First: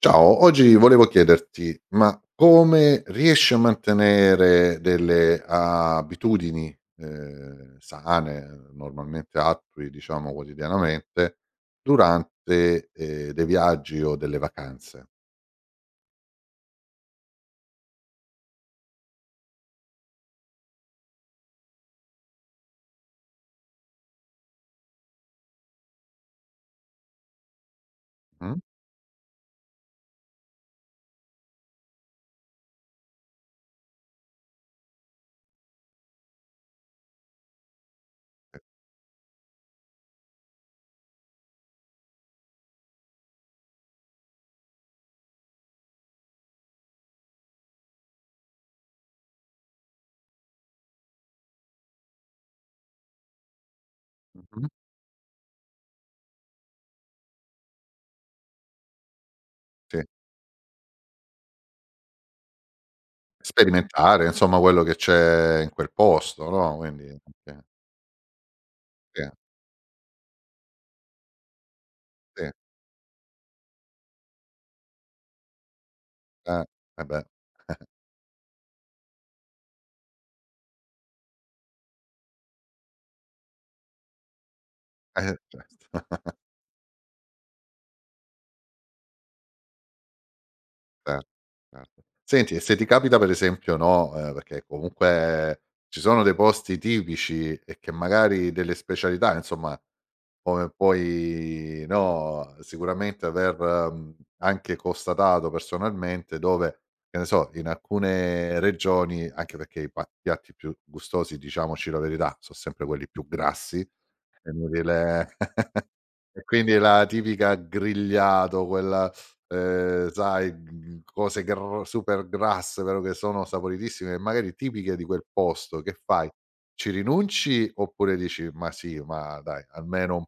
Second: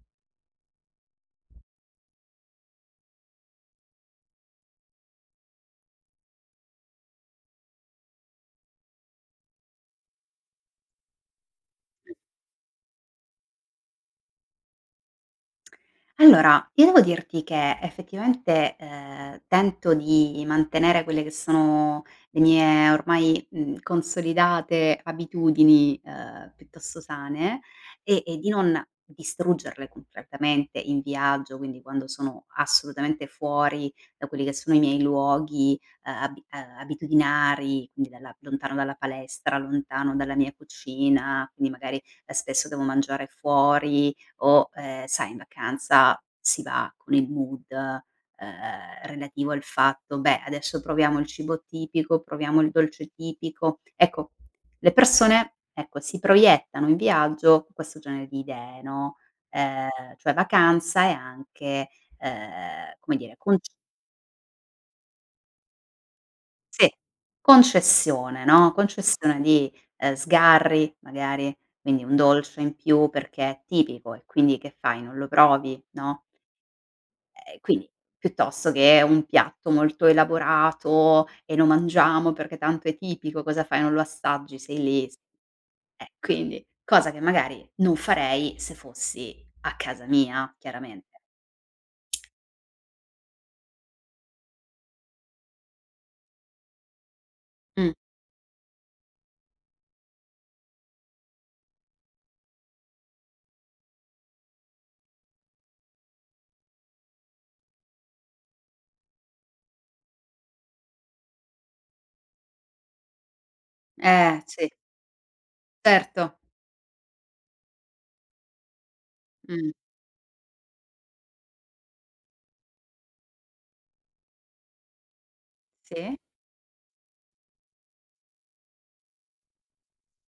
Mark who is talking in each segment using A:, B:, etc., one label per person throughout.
A: Ciao, oggi volevo chiederti, ma come riesci a mantenere delle abitudini, sane, normalmente attui, diciamo, quotidianamente, durante, dei viaggi o delle vacanze?
B: Allora, io devo dirti che effettivamente, tento di mantenere quelle che sono le mie ormai, consolidate abitudini, piuttosto sane e di
A: Mh,
B: non distruggerle completamente in viaggio, quindi quando sono assolutamente fuori da quelli che sono i miei luoghi, abitudinari, quindi dalla lontano dalla palestra, lontano dalla mia cucina, quindi magari, spesso devo mangiare fuori, o, sai in vacanza si va con il mood, relativo al fatto: "Beh, adesso proviamo il cibo tipico, proviamo il dolce tipico". Ecco,
A: mh-mh,
B: le persone, ecco, si proiettano in viaggio con questo genere di idee, no, ehm,
A: sì.
B: cioè vacanza e anche, come dire, conc
A: Sperimentare, insomma, quello che c'è in quel posto, no,
B: sì,
A: quindi sì,
B: concessione, no,
A: sì,
B: concessione di, sgarri magari, quindi un
A: sì,
B: dolce in più perché è tipico e quindi che fai, non lo provi, no?
A: eh, eh beh,
B: Quindi piuttosto che un piatto molto elaborato e lo mangiamo perché tanto è tipico, cosa fai, non lo assaggi, sei lì s
A: eh certo.
B: quindi cosa che magari non farei se fossi a casa mia chiaramente.
A: Certo, certo. Senti, e se ti capita per esempio, no, perché comunque ci sono dei posti tipici e che
B: Mh.
A: magari delle specialità, insomma, come puoi, no, sicuramente aver, anche constatato personalmente, dove, che ne so, in alcune regioni, anche perché i pa piatti più gustosi, diciamoci la verità, so' sempre quelli più grassi, è
B: Sì,
A: inutile.
B: certo.
A: E quindi la tipica grigliato, quella,
B: Mh,
A: sai, cose gr super grasse, però che sono saporitissime e magari tipiche di quel posto. Che
B: sì.
A: fai? Ci rinunci oppure dici: "Ma sì, ma dai, almeno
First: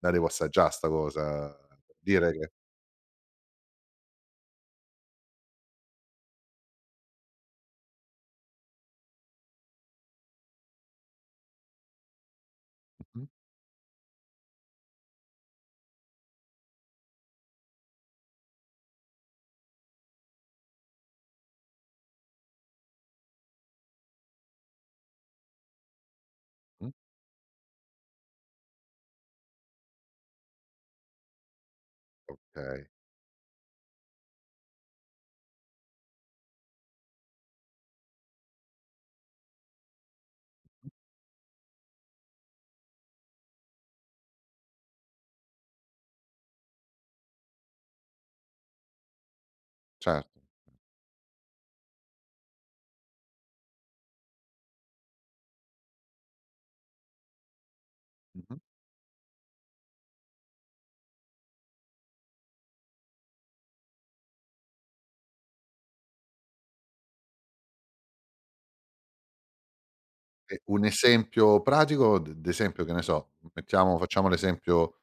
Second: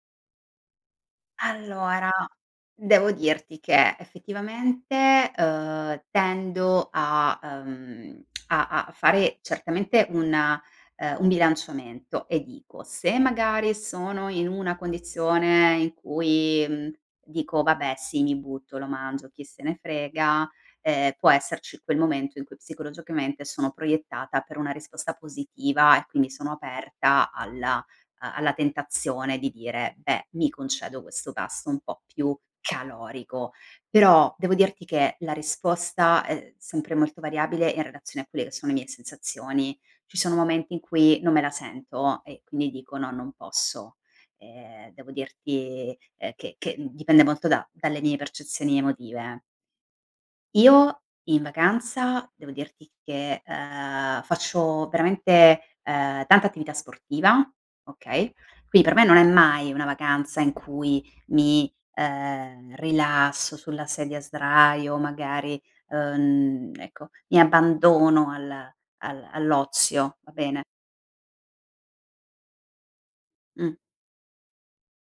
A: la devo assaggià 'sta cosa." Per
B: Allora,
A: dire che
B: devo dirti che effettivamente, tendo a fare certamente una un bilanciamento e dico: se
A: mh-mh,
B: magari sono in una condizione in cui, dico: "Vabbè sì, mi butto, lo mangio, chi se ne frega", può esserci quel momento in cui psicologicamente sono proiettata per una risposta positiva e quindi sono
A: mh,
B: aperta alla a alla tentazione di dire: "Beh, mi concedo questo pasto un po' più
A: okay,
B: calorico". Però devo dirti che la risposta è sempre molto variabile in relazione a quelle che sono le mie sensazioni. Ci sono momenti in cui non me la sento e quindi dico: "No, non posso". Devo dirti, che dipende molto da dalle mie percezioni emotive.
A: certo,
B: Io in vacanza devo dirti che, faccio veramente, tanta attività sportiva, okay,
A: mh-mh.
B: quindi per me non è mai una vacanza in cui mi, rilasso sulla sedia a sdraio, magari, ecco, mi abbandono al al all'ozio, va
A: E
B: bene?
A: un esempio pratico d'esempio, che ne so,
B: Mh,
A: mettiamo facciamo l'esempio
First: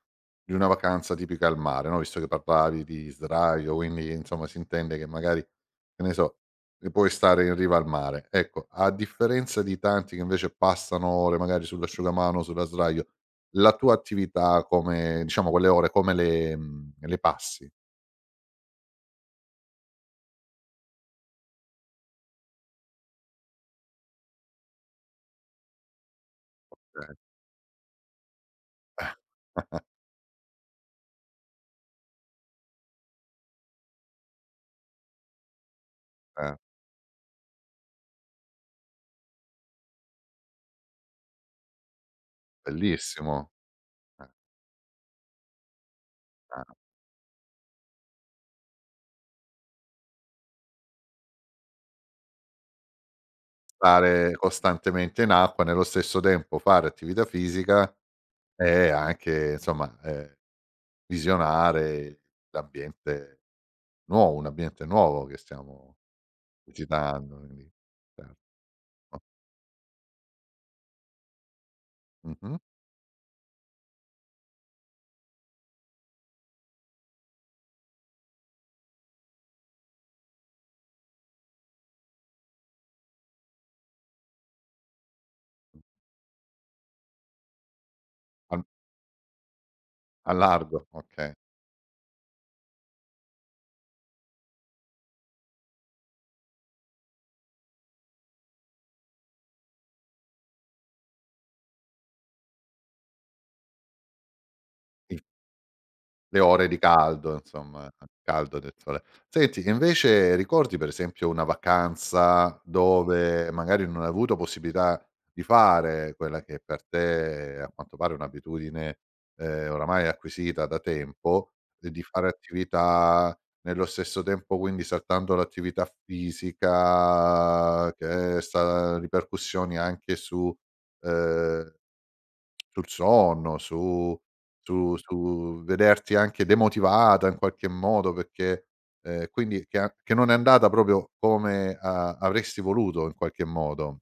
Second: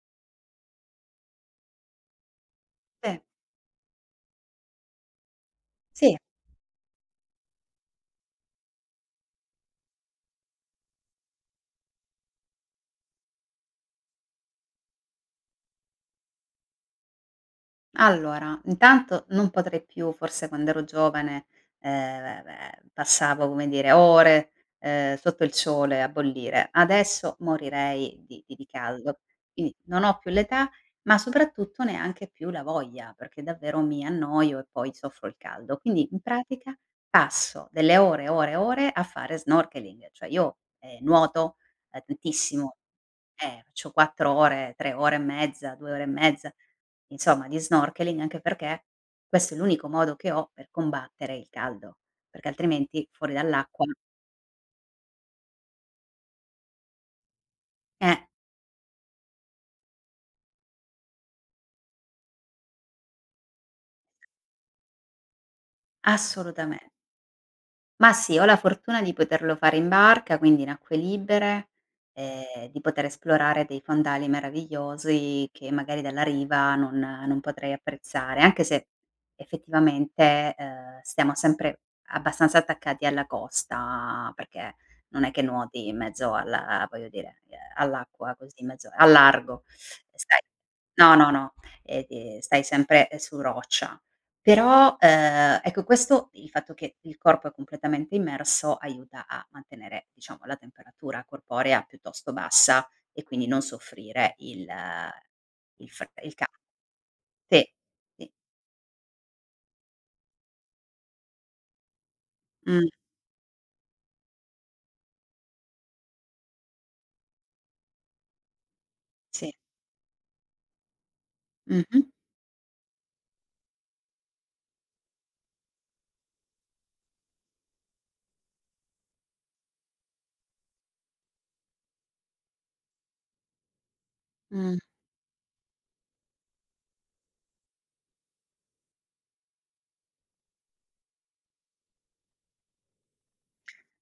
A: di una vacanza tipica al mare, no, visto che parlavi di
B: sì,
A: sdraio, quindi insomma si intende che magari, che ne
B: sì.
A: so, che puoi stare in riva al mare. Ecco, a differenza di tanti che invece passano ore magari sull'asciugamano, sulla sdraio, la tua attività come diciamo quelle ore come le le passi?
B: Allora, intanto non potrei più, forse quand'ero giovane, beh, passavo, come dire, ore, sotto il sole a bollire.
A: Eh.
B: Adesso morirei di caldo. Quindi non ho più l'età, ma soprattutto neanche più la voglia, perché davvero mi annoio e poi soffro il caldo. Quindi in
A: Eh,
B: pratica passo delle ore, ore, ore a fare snorkeling, cioè io, nuoto, tantissimo.
A: bellissimo.
B: Faccio
A: Eh,
B: 4 ore, 3 ore e mezza, 2 ore e mezza,
A: eh.
B: insomma di snorkeling, anche perché questo è l'unico modo che ho per combattere il caldo, perché altrimenti fuori dall'acqua
A: Stare costantemente in acqua, nello stesso tempo fare attività fisica
B: eh,
A: e anche insomma, visionare l'ambiente nuovo, un ambiente nuovo che stiamo
B: assolutame
A: visitando, quindi
B: Ma sì,
A: certo.
B: ho la fortuna di
A: No?
B: poterlo fare in barca, quindi in acque libere,
A: Mh-mh.
B: di poter esplorare dei fondali meravigliosi che magari dalla riva non potrei apprezzare, anche se effettivamente, stiamo sempre abbastanza attaccati alla costa, perché non è che nuoti in mezzo alla voglio dire, all'acqua così
A: Al
B: in mezzo al largo,
A: al
B: stai
A: largo,
B: no,
A: okay.
B: no, no, stai sempre, su roccia. Però, ecco questo il fatto che il corpo è completamente immerso aiuta a mantenere, diciamo, la temperatura corporea piuttosto bassa e quindi non soffrire il fre il
A: Le
B: ca
A: ore di caldo,
B: te
A: insomma,
B: Sì.
A: caldo del sole. Senti, e invece ricordi per esempio una vacanza
B: Mh,
A: dove magari non hai avuto possibilità di fare quella che per te è, a quanto pare è un'abitudine,
B: sì.
A: oramai acquisita da tempo, e di
B: Mh-mh.
A: fare attività nello stesso tempo, quindi saltando l'attività fisica che sta ripercussioni anche su, ehm sul sonno,
B: Mh.
A: su su vederti anche demotivata in qualche modo perché quindi che a che non è andata proprio come a avresti voluto in qualche modo.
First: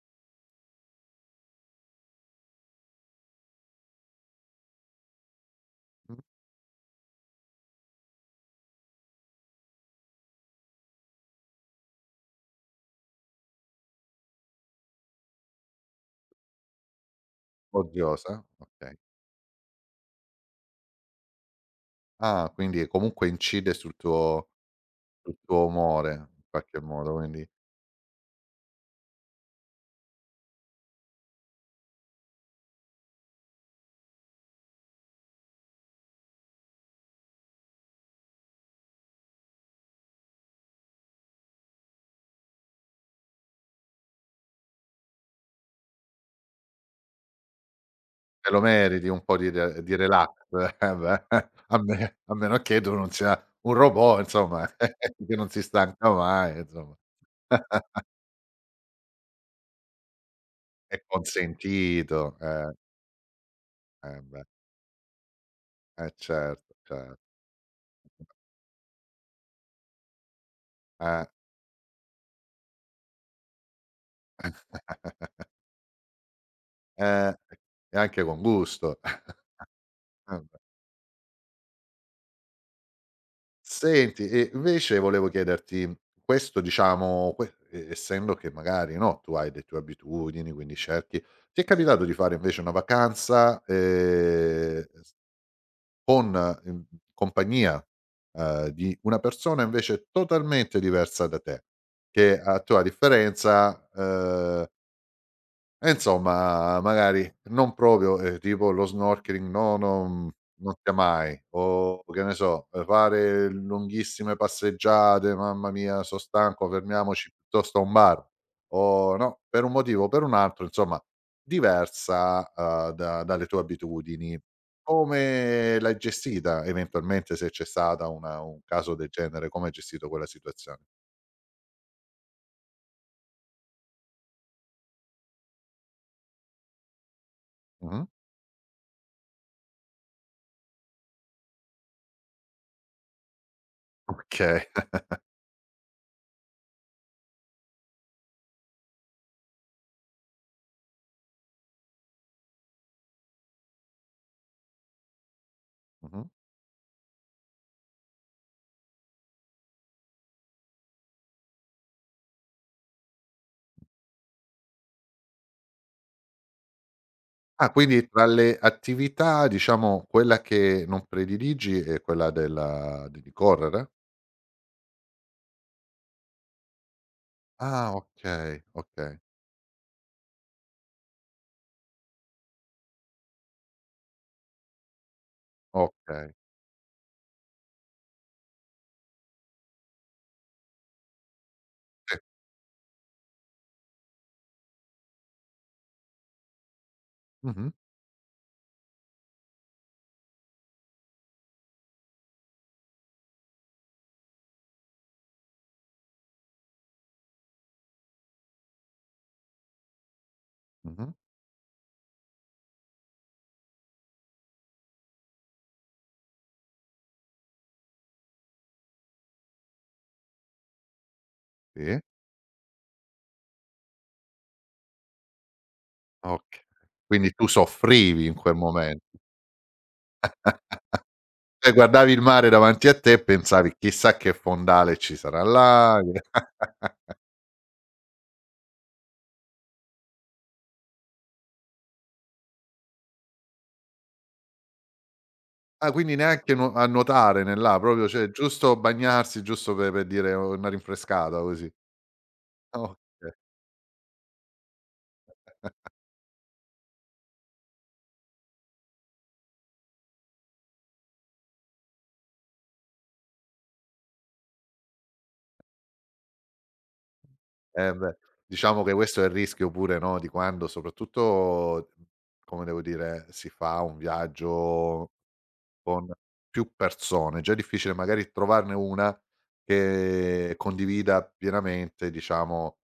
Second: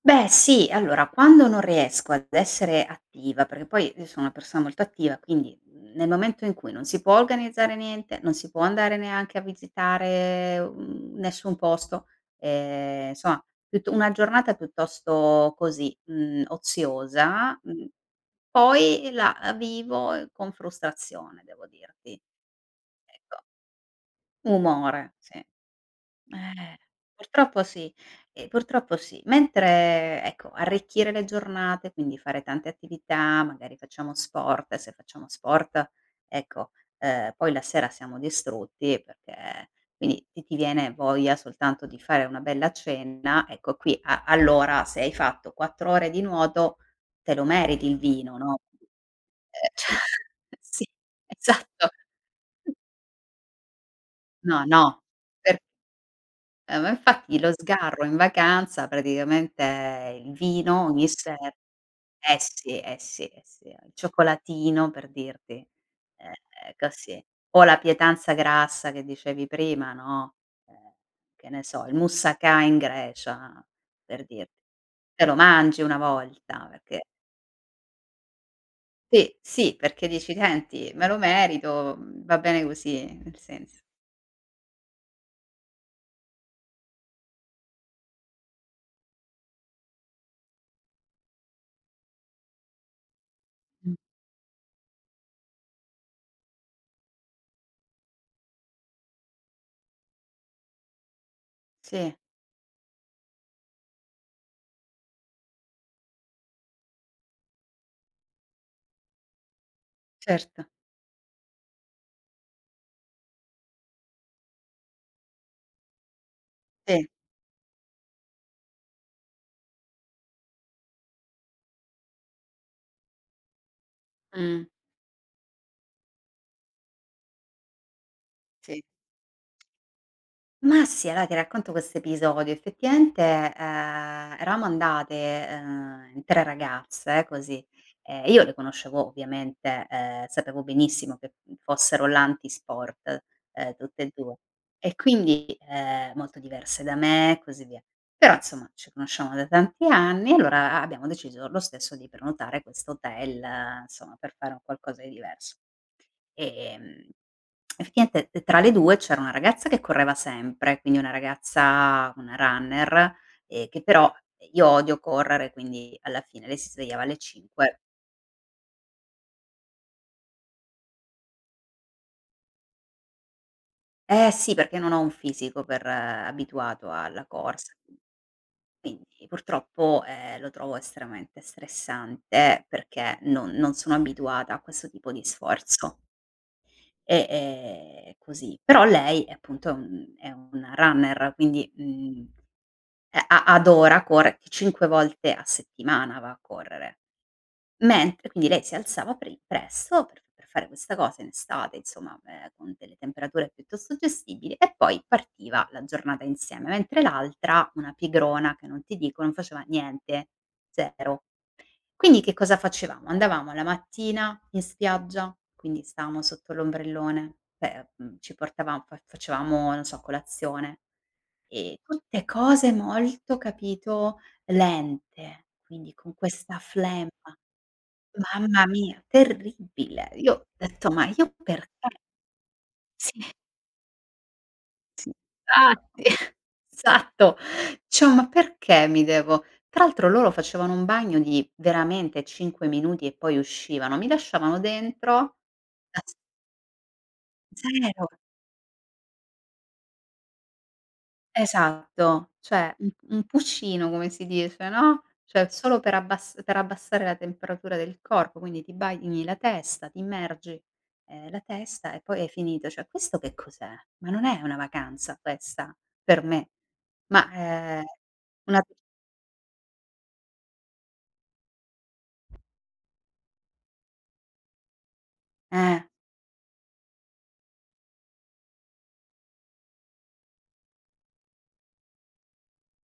B: Beh sì, allora quando non riesco ad essere attiva, perché poi io sono una persona molto attiva, quindi nel
A: Mh,
B: momento in cui non si può organizzare niente, non si può andare neanche a visitare, nessun posto, insomma piutt una giornata piuttosto così, oziosa,
A: odiosa? Okay.
B: poi la vivo con frustrazione devo dirti.
A: Ah, quindi comunque
B: Ecco,
A: incide
B: umore,
A: sul
B: sì.
A: tuo umore in
B: Eh,
A: qualche modo, quindi
B: purtroppo sì, purtroppo sì. Mentre, ecco, arricchire le giornate, quindi fare tante attività, magari facciamo sport, se facciamo sport, ecco, poi la sera siamo distrutti perché quindi ti viene voglia soltanto di fare una bella cena, ecco qui a allora se hai fatto 4 ore di nuoto te lo meriti il vino,
A: te
B: no,
A: lo meriti un po' di
B: ehm,
A: re di relax.
B: cioè sì,
A: Eh beh, a
B: esatto.
A: me a meno che tu non sia un robot
B: No,
A: insomma,
B: no,
A: che non
B: per
A: si stanca mai
B: eh, ma
A: insomma.
B: infatti lo sgarro in vacanza praticamente il vino
A: È
B: ogni sera
A: consentito,
B: eh
A: eh.
B: sì, eh sì, eh sì, il
A: Eh beh,
B: cioccolatino per dirti,
A: eh
B: ehm,
A: certo, cer
B: così. O la pietanza grassa che dicevi prima, no, ehm,
A: eh,
B: che ne so, il moussaka in Grecia, per dirti. Te lo mangi una volta perché
A: eh, e anche con gusto.
B: sì, sì, perché dici:
A: Eh beh.
B: "Senti, me lo merito, va bene così", nel senso.
A: Senti, e invece volevo chiederti, questo diciamo que e essendo che magari, no, tu hai le tue abitudini, quindi cerchi ti è capitato di fare invece una vacanza,
B: Mh.
A: s con in compagnia, di una persona invece totalmente diversa da te,
B: Sì,
A: che a tua differenza, ehm. E insomma, magari non proprio, tipo lo snorkeling no,
B: certo,
A: non sia mai, o che ne so, fare lunghissime passeggiate, "Mamma mia so' stanco,
B: sì,
A: fermiamoci piuttosto a un bar." O no, per un motivo o per un altro, insomma, diversa, da dalle tue abitudini.
B: mh,
A: Come l'hai gestita eventualmente, se c'è stata una un
B: sì.
A: caso del genere, come hai gestito quella situazione?
B: Ma sì, allora ti racconto questo episodio. Effettivamente, eravamo andate, 3 ragazze così,
A: Mh-mh.
B: io le conoscevo ovviamente, sapevo benissimo che fossero l'antisport, tutte e 2
A: Okay.
B: e quindi, molto diverse da me e così via. Però insomma ci conosciamo da tanti anni e allora abbiamo deciso lo stesso di prenotare questo hotel, insomma, per fare un qualcosa di diverso.
A: Mh-mh.
B: Ehm, Effettivamente t tra le 2 c'era una ragazza che correva sempre, quindi una ragazza una runner, che però io odio correre, quindi alla fine lei si svegliava alle
A: Ah,
B: 5
A: quindi tra le attività, diciamo, quella che non prediligi è quella della di correre?
B: eh Sì, perché non ho un fisico per abituato alla corsa,
A: Ah, okay,
B: quindi
A: okay,
B: purtroppo, lo trovo estremamente stressante perché non sono abituata a questo tipo di sforzo.
A: okay.
B: E, così. Però lei è appunto è una runner, quindi, e a adora corre 5 volte a settimana va a correre.
A: Mh-mh,
B: Mentre quindi lei si alzava presto per fare questa cosa in estate, insomma, con delle temperature piuttosto gestibili e poi partiva la giornata insieme, mentre l'altra, una pigrona che non ti dico, non faceva niente,
A: mh-mh,
B: 0. Quindi che cosa facevamo? Andavamo la mattina in spiaggia, quindi stavamo sotto l'ombrellone, beh, ci portavavam fa facevamo, non so, colazione e
A: sì,
B: tutte cose molto, capito, lente, quindi con questa
A: okay.
B: flemma.
A: Quindi tu soffrivi in quel
B: Mamma mia,
A: momento.
B: terribile. Io ho detto: "Ma io
A: Cioè
B: perché?"
A: guardavi il mare davanti a te
B: Sì.
A: e pensavi: "Chissà che fondale
B: Sì,
A: ci sarà là".
B: infatti, esatto. Dicevo: "Ma perché mi devo" tra l'altro loro facevano un bagno di veramente 5 minuti e poi uscivano, mi lasciavano dentro
A: Ah,
B: da
A: quindi
B: s
A: neanche nuotare nell'a proprio,
B: 0.
A: cioè giusto bagnarsi, giusto pe per dire: "Oh, una rinfrescata", così.
B: Esatto, cioè un
A: Okay.
B: puccino come si dice, no, cioè solo per abbassare la temperatura del corpo, quindi ti bagni la testa, ti immergi, la testa e poi hai finito. Cioè questo che cos'è? Ma non è una vacanza questa per me, ma, ehm,
A: Eh beh,
B: una
A: diciamo che questo è il rischio pure, no, di quando soprattutto, come devo dire, si fa un viaggio
B: eh,
A: con più persone, è già è difficile magari trovarne una che condivida pienamente diciamo,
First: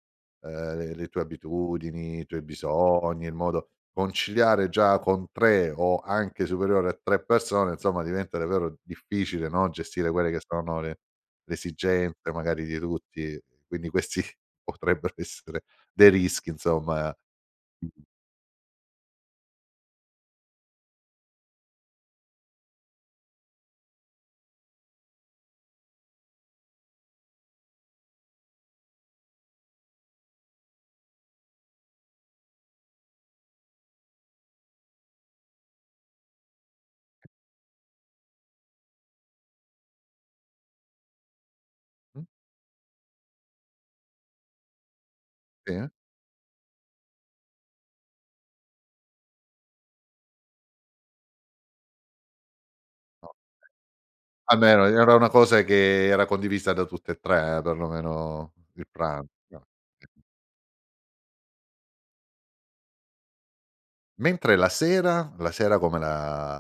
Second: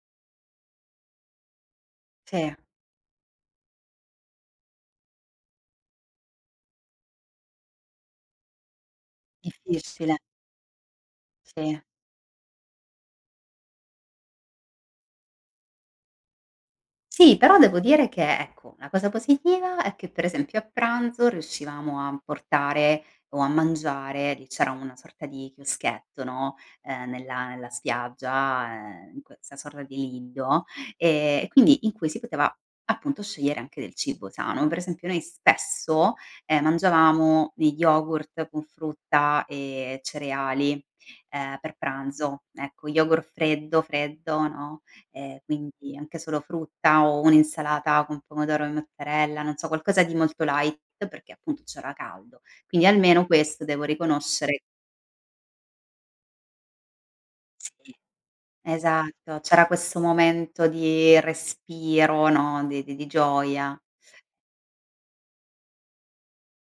A: ehm, le tue abitudini, i tuoi
B: sì,
A: bisogni, il modo conciliare già con 3 o anche superiore a 3 persone insomma diventa davvero difficile, no, gestire
B: difficile,
A: quelle che sono le
B: sì.
A: esigenze magari di tutti, quindi questi potrebbero essere dei rischi insomma.
B: Sì, però devo dire che, ecco, la cosa positiva è che per esempio a pranzo riuscivamo a portare o a mangiare, lì c'era una sorta di chioschetto, no, nella spiaggia, in questa sorta di lido, e quindi in cui si poteva appunto scegliere anche del cibo sano. Per esempio noi spesso, mangiavamo gli yogurt con frutta e cereali, per
A: Mh,
B: pranzo. Ecco, yogurt freddo, freddo, no.
A: sì, eh?
B: Quindi anche solo frutta o un'insalata con pomodoro e mozzarella, non so, qualcosa di molto light perché appunto c'era caldo. Quindi almeno
A: No.
B: questo devo riconoscere
A: Almeno era una cosa che era condivisa da tutte e 3
B: sì,
A: perlomeno il pran
B: esatto,
A: no,
B: c'era questo
A: sì.
B: momento di respiro, no, di gioia.
A: Mentre la sera come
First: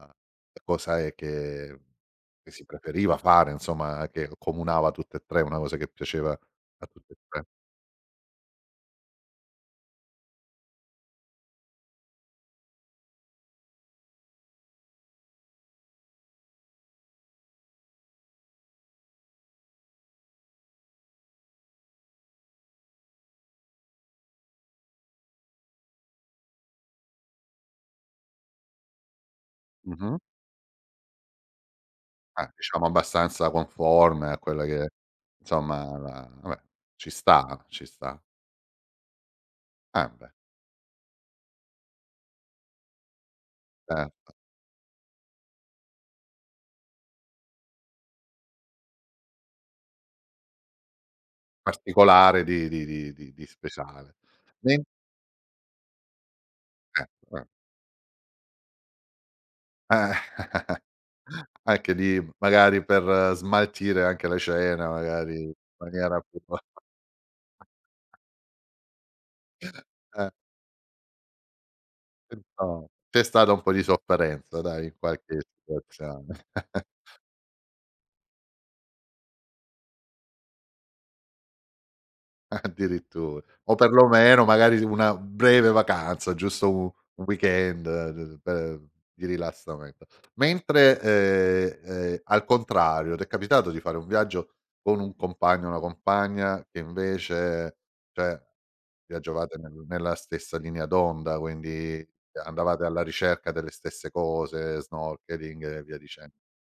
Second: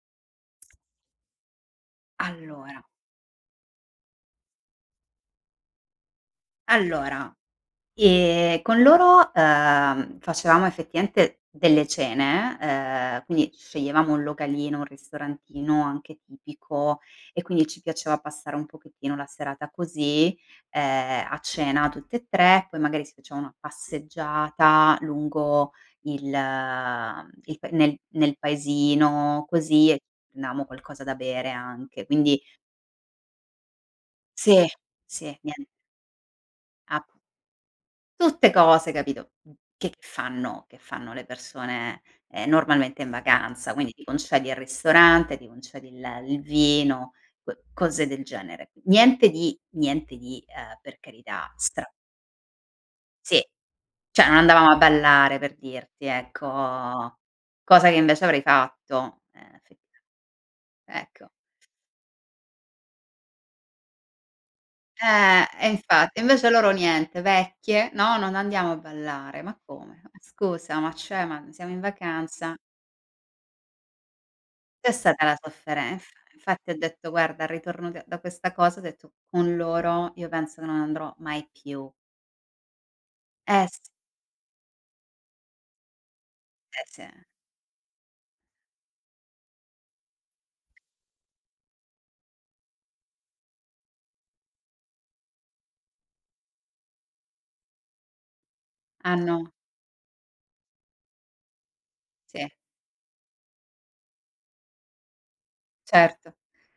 A: la cosa è che si
B: Allora,
A: preferiva fare, insomma, che accomunava tutte e 3, una cosa che piaceva a tutte e
B: allora,
A: 3?
B: Con loro, facevamo effettivamente delle cene, quindi sceglievamo un localino, un ristorantino anche tipico e quindi ci piaceva passare un pochettino la serata così, a cena tutte e 3, poi magari si faceva una passeggiata lungo il mhmm, il pa nel nel paesino così e
A: Mh-mh.
B: prendevamo qualcosa da bere anche. Quindi
A: Ah, diciamo abbastanza conforme a quella
B: sì,
A: che
B: sì, nien
A: insomma la vabbè,
B: app
A: ci sta, ci sta.
B: tutte cose, capito, che
A: Eh beh,
B: fanno che fanno le persone, normalmente in vacanza, quindi ti
A: certo.
B: concedi il ristorante, ti concedi il vino, co cose del genere. Niente di niente di, per carità, stra
A: Particolare di
B: sì,
A: speciale.
B: cioè non andavamo a
A: Men
B: ballare per dirti, ecco,
A: eh, eh.
B: cosa che invece avrei fatto, effettiv
A: Eh.
B: ecco.
A: Anche lì magari per smaltire anche la cena, magari in
B: E
A: maniera
B: infatti,
A: più
B: invece loro niente, vecchie: "No, non andiamo a ballare." Ma come? Ma
A: eh,
B: scusa, ma cioè, ma siamo in vacanza?
A: insomma, c'è stata un po' di sofferenza dai,
B: C'è
A: in
B: stata la
A: qualche
B: sofferenza.
A: situazione.
B: Infatti ho detto: "Guarda, al ritorno da questa cosa", ho detto: "Con loro io penso che non andrò mai più".
A: Addirittura.
B: Eh
A: O
B: sì,
A: perlomeno magari una breve vacanza, giusto
B: eh
A: u
B: sì.
A: un weekend, d per di rilassamento. Mentre, al contrario, t'è capitato di fare un viaggio con un compagno o una compagna che invece cioè,
B: Hanno
A: viaggiavate nella stessa linea d'onda, quindi
B: Sì.
A: andavate alla ricerca delle stesse cose, snorkeling e via dicen.
B: Certo.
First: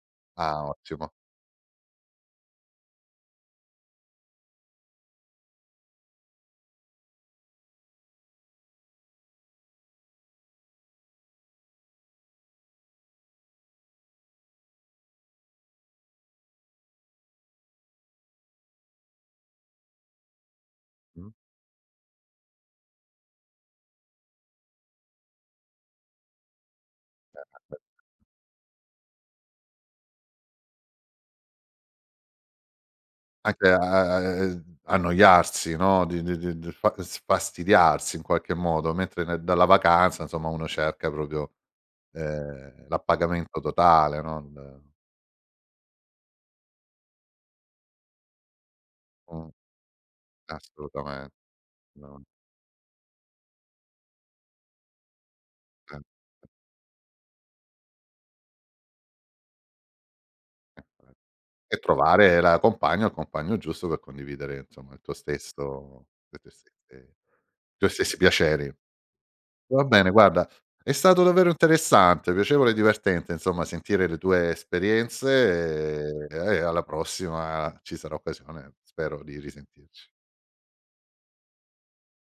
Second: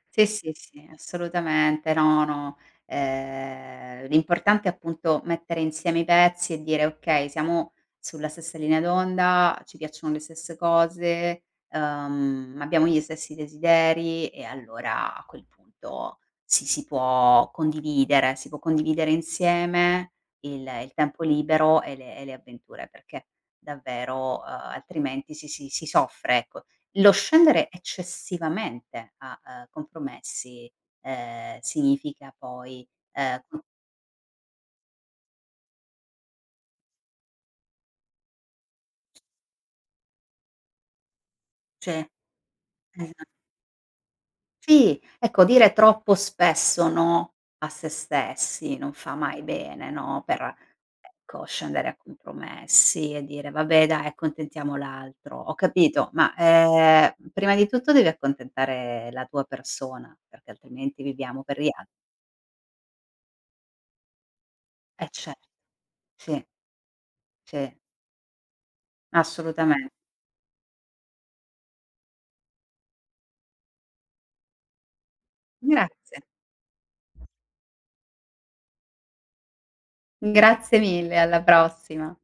B: Sì, sì,
A: Ah,
B: sì,
A: ottimo.
B: assolutamente. No, no, l'importante è appunto mettere insieme i pezzi e dire: "Okay, siamo sulla stessa linea d'onda, ci piacciono le stesse cose, abbiamo gli stessi desideri" e allora a quel punto si può condividere, si può condividere insieme il tempo
A: Mh.
B: libero e le avventure, perché davvero, altrimenti si soffre, ecco. Lo scendere eccessivamente a, compromessi, significa poi, co
A: Anche a a a annoiarsi, no, di fa sfastidiarsi in qualche modo, mentre ne dalla vacanza, insomma, uno cerca proprio,
B: cioè esa
A: l'appagamento totale, no, il
B: sì, ecco dire troppo spesso no a se stessi non fa mai
A: mh,
B: bene, no, per,
A: assolutamen
B: ecco, scendere a
A: no,
B: compromessi e dire: "Vabbè dai, accontentiamo l'altro". Ho
A: eh,
B: capito, ma, prima di tutto devi accontentare la tua persona, perché altrimenti
A: eh.
B: viviamo per gli
A: E
B: al
A: trovare la compagna o il compagno giusto per condividere, insomma, il tuo
B: cer
A: stesso
B: sì,
A: le tue stesse
B: sì,
A: i tuoi stessi piaceri. Va
B: assolutamente.
A: bene, guarda, è stato davvero interessante, piacevole e divertente, insomma, sentire le tue
B: Grazie.
A: esperienze e alla prossima ci sarà occasione, spero, di risentirci.
B: Grazie mille, alla prossima.